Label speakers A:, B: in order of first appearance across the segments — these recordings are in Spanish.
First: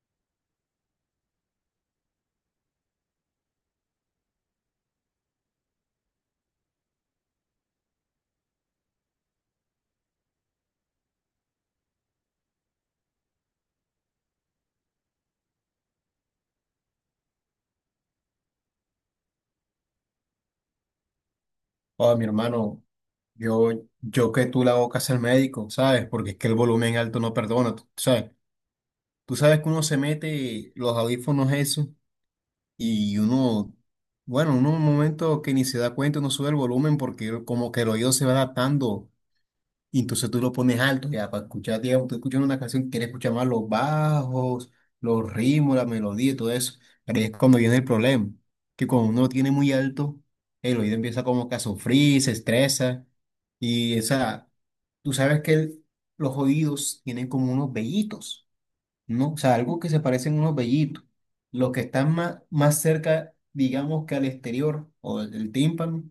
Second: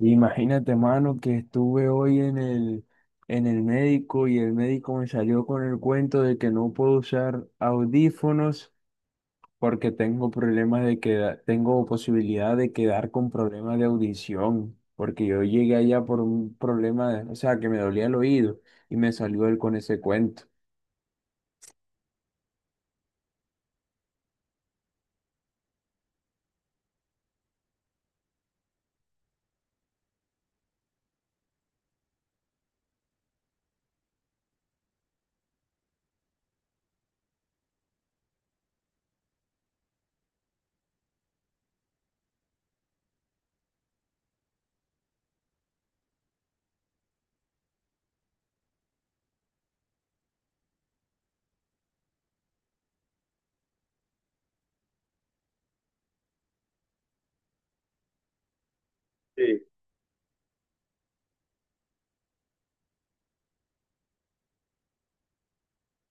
A: Imagínate, mano, que estuve hoy en el médico y el médico me salió con el cuento de que no puedo usar audífonos porque tengo problemas de queda- tengo posibilidad de quedar con problemas de audición, porque yo llegué allá por un problema, de- o sea, que me dolía el oído y me salió él con ese cuento.
B: Oh, mi hermano, yo, yo que tú la boca es el médico, ¿sabes? Porque es que el volumen alto no perdona, tú sabes. Tú sabes que uno se mete los audífonos eso y uno, bueno, uno en un momento que ni se da cuenta, uno sube el volumen porque como que el oído se va adaptando y entonces tú lo pones alto, ya para escuchar, digamos, tú escuchas una canción, quieres escuchar más los bajos, los ritmos, la melodía y todo eso. Pero ahí es cuando viene el problema, que cuando uno lo tiene muy alto, el oído empieza como que a sufrir, se estresa. Y esa, tú sabes que los oídos tienen como unos vellitos. ¿No? O sea,
A: Sí.
B: algo que se parecen unos vellitos. Los que están más cerca, digamos que al exterior o del tímpano,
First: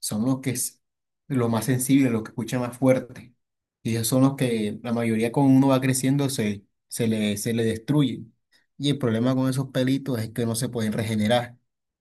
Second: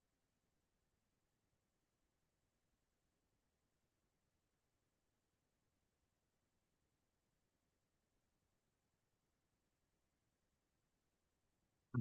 B: son los que es lo más sensible, los que escuchan más fuerte. Y esos son los que la mayoría cuando uno va creciendo se le destruyen. Y el problema con esos pelitos es que no se pueden regenerar.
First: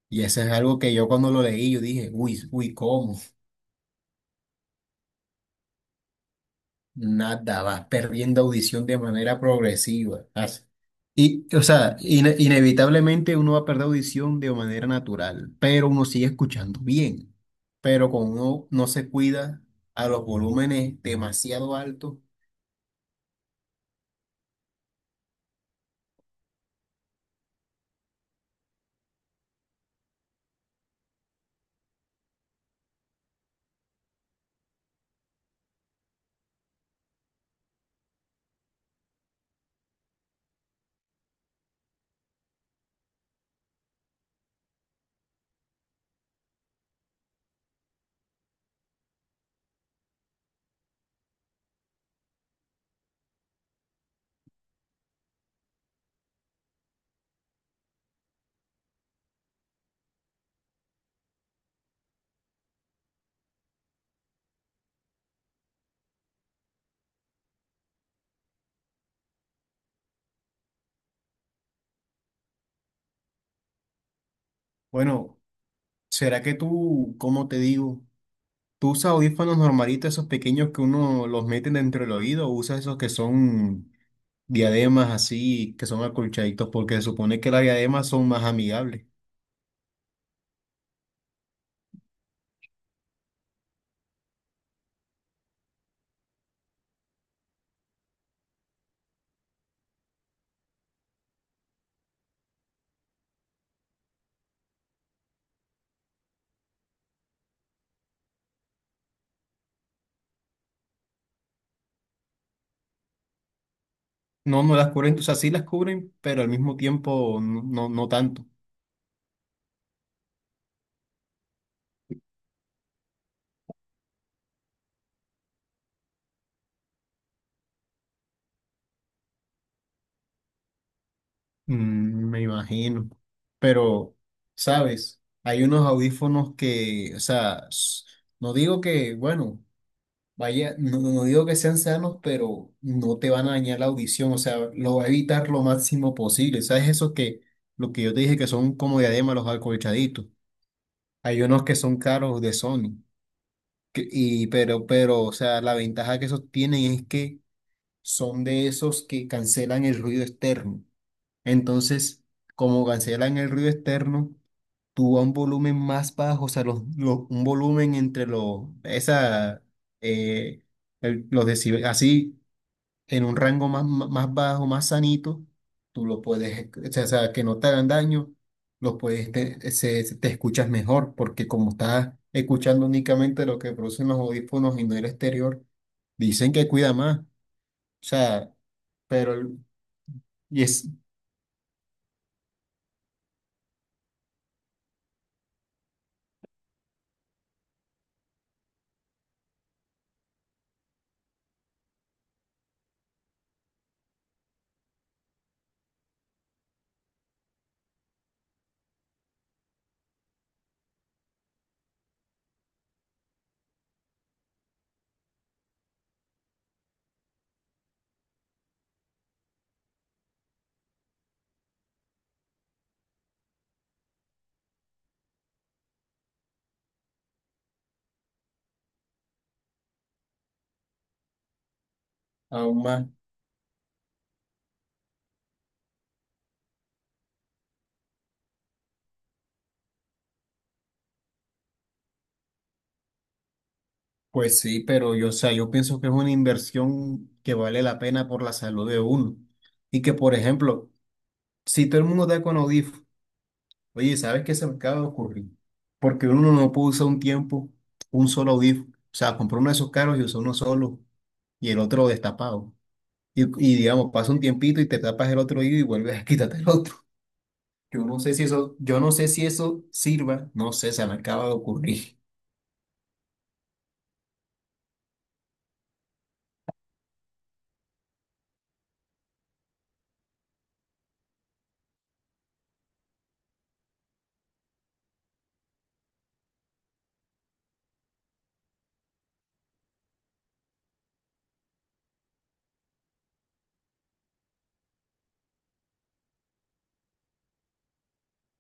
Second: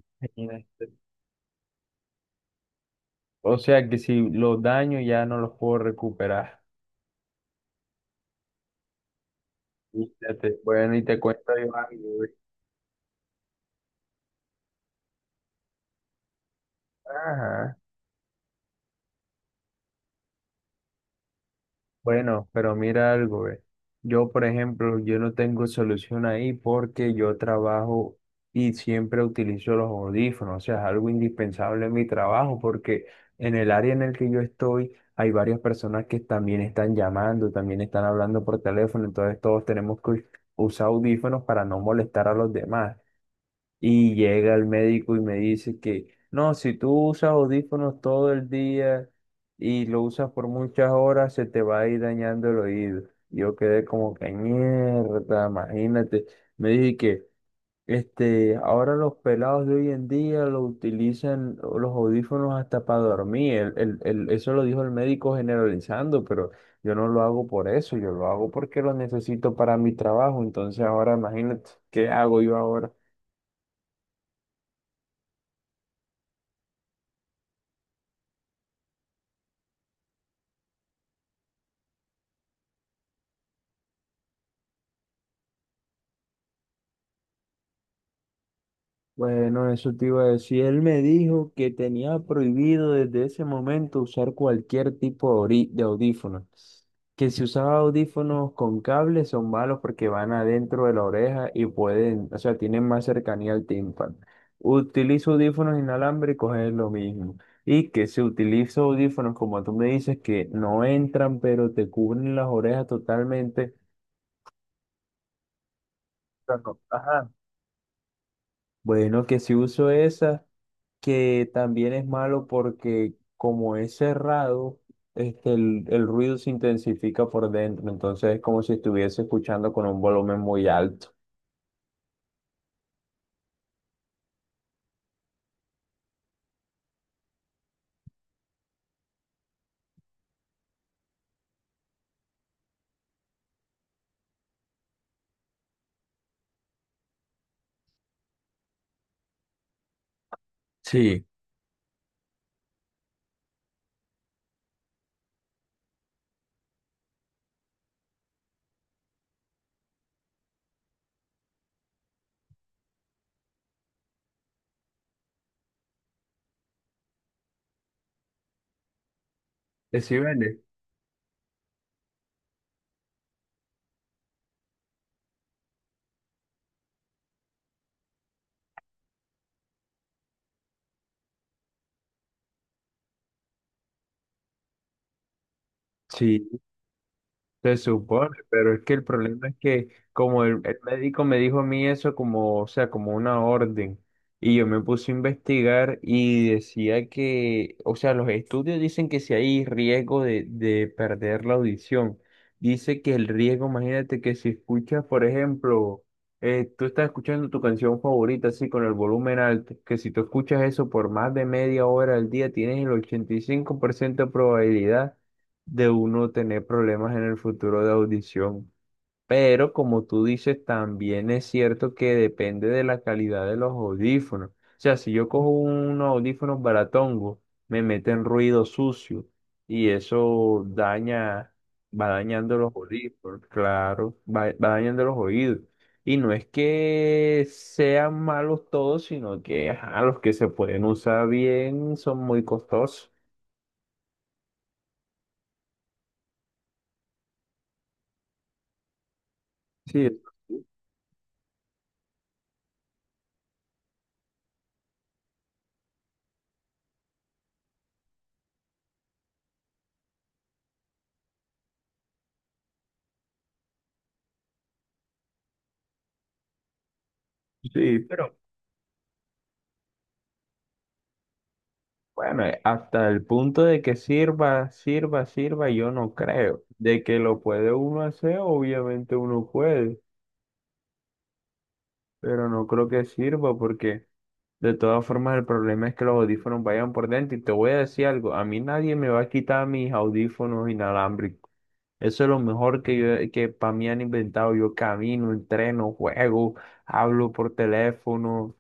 B: Y eso es algo
A: Imagínate.
B: que yo cuando lo leí, yo dije, uy, uy, ¿cómo?
A: O sea, que si los daño ya no los puedo recuperar.
B: Nada, vas perdiendo audición de manera progresiva.
A: Fíjate.
B: Así.
A: Bueno, y te cuento
B: Y o
A: yo
B: sea,
A: algo.
B: inevitablemente uno va a perder audición de manera natural, pero uno sigue escuchando bien.
A: Ajá.
B: Pero como uno no se cuida a los volúmenes demasiado altos,
A: Bueno, pero mira algo, ve. Yo, por ejemplo, yo no tengo solución ahí porque yo trabajo y siempre utilizo los audífonos, o sea, es algo indispensable en mi trabajo porque en el área en el que yo estoy hay varias personas que también están llamando, también están hablando por teléfono, entonces todos tenemos que usar audífonos para no molestar a los demás. Y llega el médico y me dice que no, si tú usas audífonos todo el día y lo usas por muchas horas, se te va a ir dañando el oído. Yo quedé como que mierda, imagínate. Me dije que ahora los pelados de hoy en día lo utilizan o los audífonos hasta para dormir. Eso lo dijo el médico generalizando, pero yo no lo hago por eso, yo lo hago porque lo necesito para mi trabajo. Entonces ahora imagínate, ¿qué hago yo ahora?
B: bueno, ¿será que tú, cómo te digo, tú usas audífonos normalitos, esos pequeños que uno los mete dentro del oído, o usas esos que son diademas así, que son acolchaditos, porque se supone que las diademas son más amigables?
A: Bueno, eso te iba a decir. Él me dijo que tenía prohibido desde ese momento usar cualquier tipo de ori- de audífonos. Que si usaba audífonos con cables son malos porque van adentro de la oreja y pueden, o sea, tienen más cercanía al tímpano. Utilizo audífonos inalámbricos, es lo mismo. Y que si utilizo audífonos, como tú me dices, que no entran, pero te cubren las orejas totalmente.
B: No, no las cubren, o sea, sí las cubren, pero
A: O
B: al
A: sea,
B: mismo
A: no- Ajá.
B: tiempo no tanto.
A: Bueno, que si uso esas. Que también es malo porque como es cerrado, el ruido se intensifica por dentro, entonces es como si estuviese escuchando con un volumen muy alto.
B: Mm, me imagino. Pero, ¿sabes? Hay unos audífonos que, o sea, no digo que, bueno, vaya, no digo que sean sanos, pero no te van a dañar la audición, o sea, lo va a evitar lo máximo posible. ¿Sabes? Eso que, lo que yo te dije que son como diadema los acolchaditos.
A: Sí.
B: Hay unos que son caros de Sony, pero, o sea, la ventaja que esos tienen es que son de esos que cancelan el ruido externo. Entonces, como cancelan el ruido externo, tú a un volumen más bajo, o sea, un volumen entre los, esa,
A: ¿Sí
B: eh,
A: vende?
B: los así, en un rango más bajo, más sanito, tú lo puedes, o sea, que no te hagan daño, los puedes, te, te escuchas mejor, porque como estás escuchando únicamente lo que producen los audífonos y no el exterior, dicen
A: Sí.
B: que cuida más. O
A: Se supone,
B: sea,
A: pero es que el
B: pero
A: problema es que como
B: y
A: el
B: es
A: médico me dijo a mí eso como, o sea, como una orden, y yo me puse a investigar y decía que, o sea, los estudios dicen que si hay riesgo de perder la audición, dice que el riesgo, imagínate que si escuchas, por ejemplo, tú estás escuchando tu canción favorita así con el volumen alto, que si tú escuchas eso por más de media hora al día, tienes el 85% de probabilidad de uno tener problemas en el futuro de audición. Pero como tú dices, también es cierto que depende de la calidad de los audífonos. O sea, si yo cojo unos audífonos baratongo, me meten ruido sucio y eso daña, va dañando los
B: aún más,
A: audífonos, claro, va dañando los oídos. Y no es que sean malos todos, sino que ajá, los que se pueden usar bien son muy costosos.
B: pues sí, pero yo, o sea, yo pienso que es una inversión que vale la pena por la salud de uno. Y
A: Sí,
B: que, por ejemplo, si todo el mundo da con Audif, oye, ¿sabes qué se me acaba de ocurrir? Porque uno no puede usar un tiempo un solo Audif. O sea, compró uno de esos caros y usó uno solo y el otro destapado. Y digamos, pasa un tiempito y te tapas el otro oído y vuelves a quitarte el otro.
A: sí,
B: Yo no sé
A: pero
B: si eso, yo no sé si eso sirva, no sé, se me acaba de ocurrir.
A: bueno, hasta el punto de que sirva, sirva, sirva, yo no creo. De que lo puede uno hacer, obviamente uno puede, pero no creo que sirva porque de todas formas el problema es que los audífonos vayan por dentro. Y te voy a decir algo, a mí nadie me va a quitar mis audífonos inalámbricos. Eso es lo mejor que yo, que para mí han inventado. Yo camino, entreno, juego, hablo por teléfono.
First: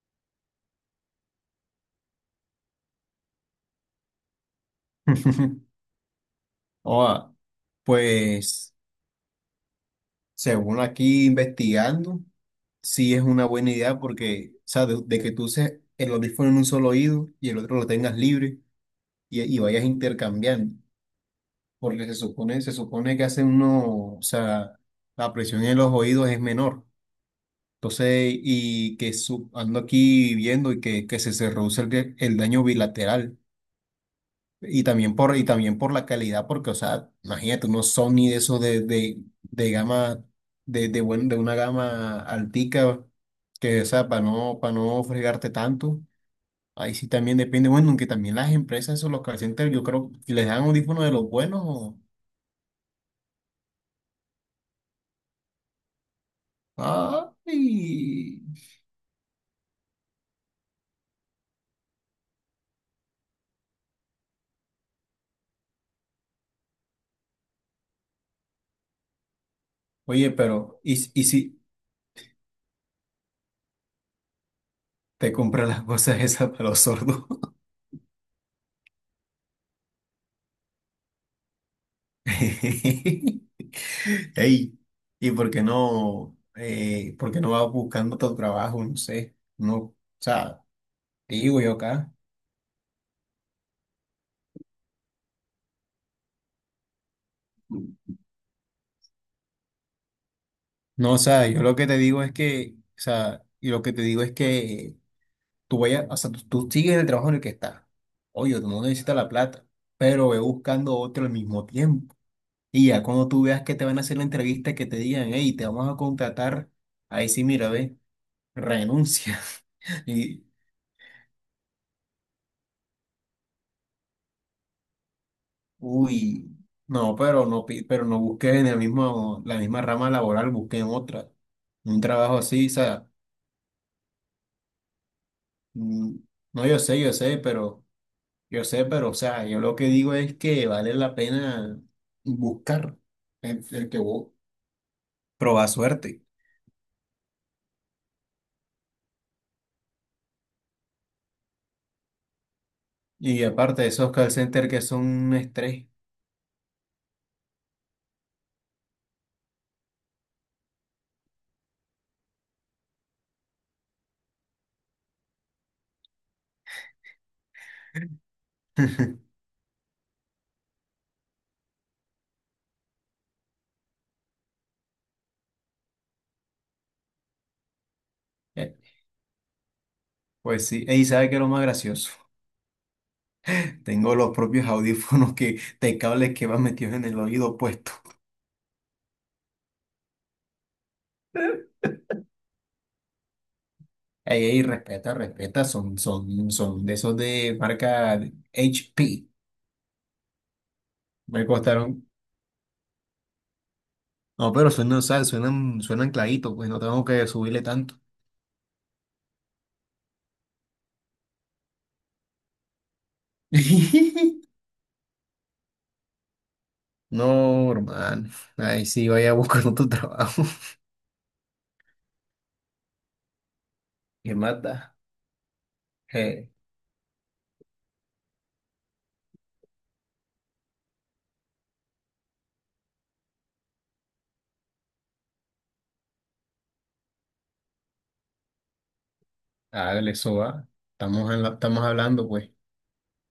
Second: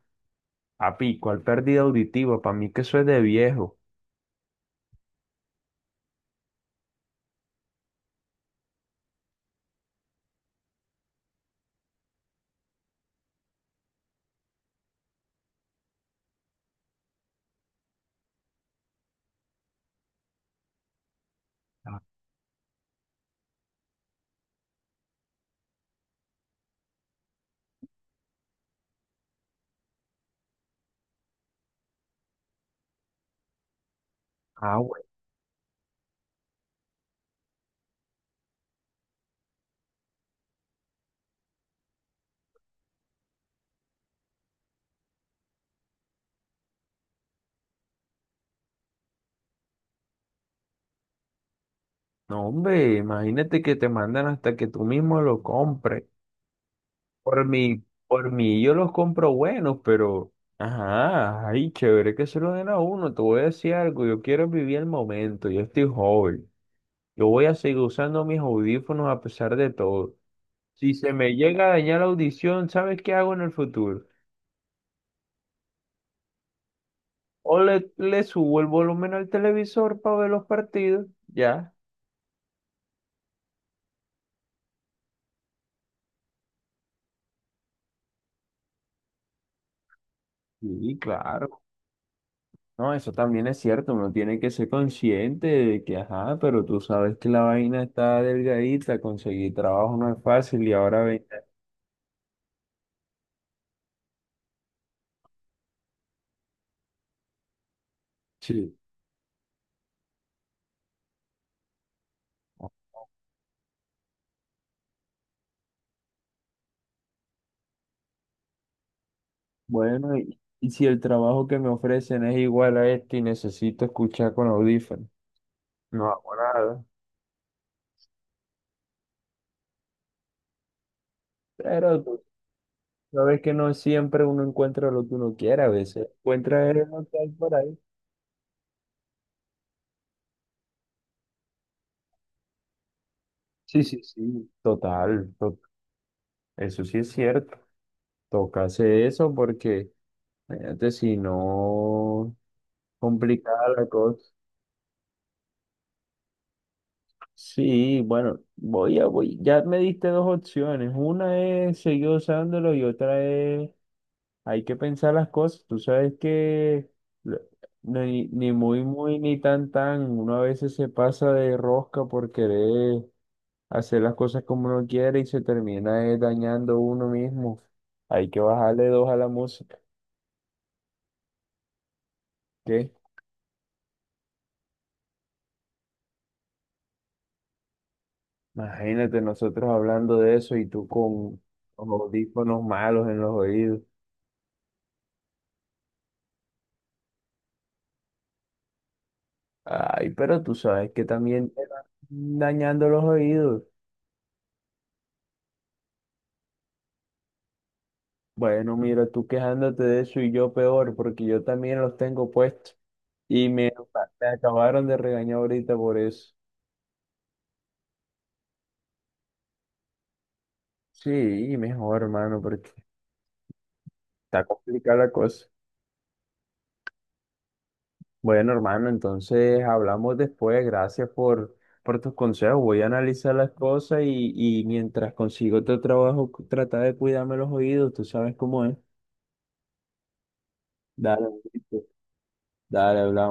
A: Papi, ¿cuál pérdida auditiva? Para mí que eso es de viejo.
B: Oh, pues. Según aquí investigando, sí es una buena idea porque, o sea, de que tú uses el audífono en un solo oído y el otro lo tengas libre y vayas intercambiando,
A: Ah,
B: porque se supone que hace uno, o sea, la presión en los oídos es menor. Entonces, y que ando aquí viendo y que se reduce el daño bilateral.
A: ah.
B: Y también por la calidad, porque, o sea, imagínate, unos Sony de esos de gama, de una gama altica, que, o sea, para no fregarte tanto. Ahí sí también depende, bueno, aunque también las empresas, esos, los call centers, yo creo que les dan audífonos de los buenos.
A: No, hombre, imagínate que te mandan hasta que tú mismo lo compres. Por
B: Ay.
A: mí yo los compro buenos, pero, ajá, ay, chévere que se lo den a uno. Te voy a decir algo, yo quiero vivir el momento, yo estoy joven. Yo voy a seguir usando mis audífonos a pesar de todo.
B: Oye, pero,
A: Si
B: ¿y,
A: se
B: y
A: me
B: si
A: llega a dañar la audición, ¿sabes qué hago en el futuro?
B: te compras las cosas esas para los sordos?
A: O le subo el volumen al televisor para ver los partidos, ya.
B: Ey, ¿y por qué no vas buscando tu trabajo? No sé, no, o sea,
A: Sí,
B: te
A: claro.
B: digo yo acá.
A: No, eso también es cierto, uno tiene que ser consciente de que, ajá, pero tú sabes que la vaina está delgadita, conseguir trabajo no es fácil y ahora
B: No, o
A: ven,
B: sea, yo lo que te digo es que, o sea, y lo que te digo es que tú vayas, o sea, tú sigues en el trabajo en el que estás. Oye, tú
A: sí,
B: no necesitas la plata, pero ve buscando otro al mismo tiempo. Y ya cuando tú veas que te van a hacer la entrevista, que te digan, hey, te vamos a contratar, ahí sí, mira, ve, renuncia.
A: bueno,
B: Y.
A: y si el trabajo que me ofrecen es igual a este y necesito escuchar con audífonos, no hago
B: Uy,
A: nada.
B: no, pero no, pero no busqué en el mismo, la misma rama laboral, busqué en otra.
A: Pero
B: Un
A: tú
B: trabajo así, o sea,
A: sabes que no siempre uno encuentra lo que uno quiere, a veces
B: mm, no,
A: encuentra el no que hay por ahí.
B: yo sé, pero, o sea, yo lo que digo es que vale la pena buscar
A: Sí,
B: el que
A: sí,
B: vos
A: sí. Total, to-
B: probar suerte.
A: eso sí es cierto. Toca hacer eso porque, fíjate, si no.
B: Y
A: Complicada
B: aparte,
A: la
B: esos call
A: cosa.
B: centers que son un estrés.
A: Sí, bueno, voy, ya me diste dos opciones. Una es seguir usándolo y otra es hay que pensar las cosas. Tú sabes que lo- ni, ni muy, muy, ni tan, tan. Uno a veces se pasa de rosca por querer hacer las cosas como uno quiere y se termina dañando uno mismo. Hay que
B: Eh,
A: bajarle dos a la música.
B: pues sí, y ¿sabe qué es lo más gracioso?
A: ¿Qué?
B: Tengo los propios audífonos que, de cables que van metidos en el oído puesto.
A: Imagínate nosotros hablando de eso y tú con los audífonos malos en los oídos.
B: Ey, ey, respeta, son de esos de marca HP.
A: Ay, pero tú sabes que
B: Me
A: también te van
B: costaron.
A: dañando los oídos.
B: No, pero suenan, o sea, suenan clarito, pues no tengo que subirle tanto.
A: Bueno, mira, tú quejándote de eso y yo peor, porque yo también los tengo puestos y me, me acabaron de regañar ahorita por eso.
B: No, hermano. Ahí sí, vaya buscando tu trabajo.
A: Sí, mejor, hermano, porque
B: ¿Qué
A: está
B: más da?
A: complicada la cosa.
B: Eh,
A: Bueno, hermano, entonces hablamos después. Gracias por tus consejos. Voy a analizar las cosas y mientras consigo otro trabajo, trata de cuidarme los oídos. Tú sabes cómo es.
B: hágale, eso va.
A: Dale,
B: Estamos,
A: listo.
B: estamos hablando, pues.
A: Dale, hablamos.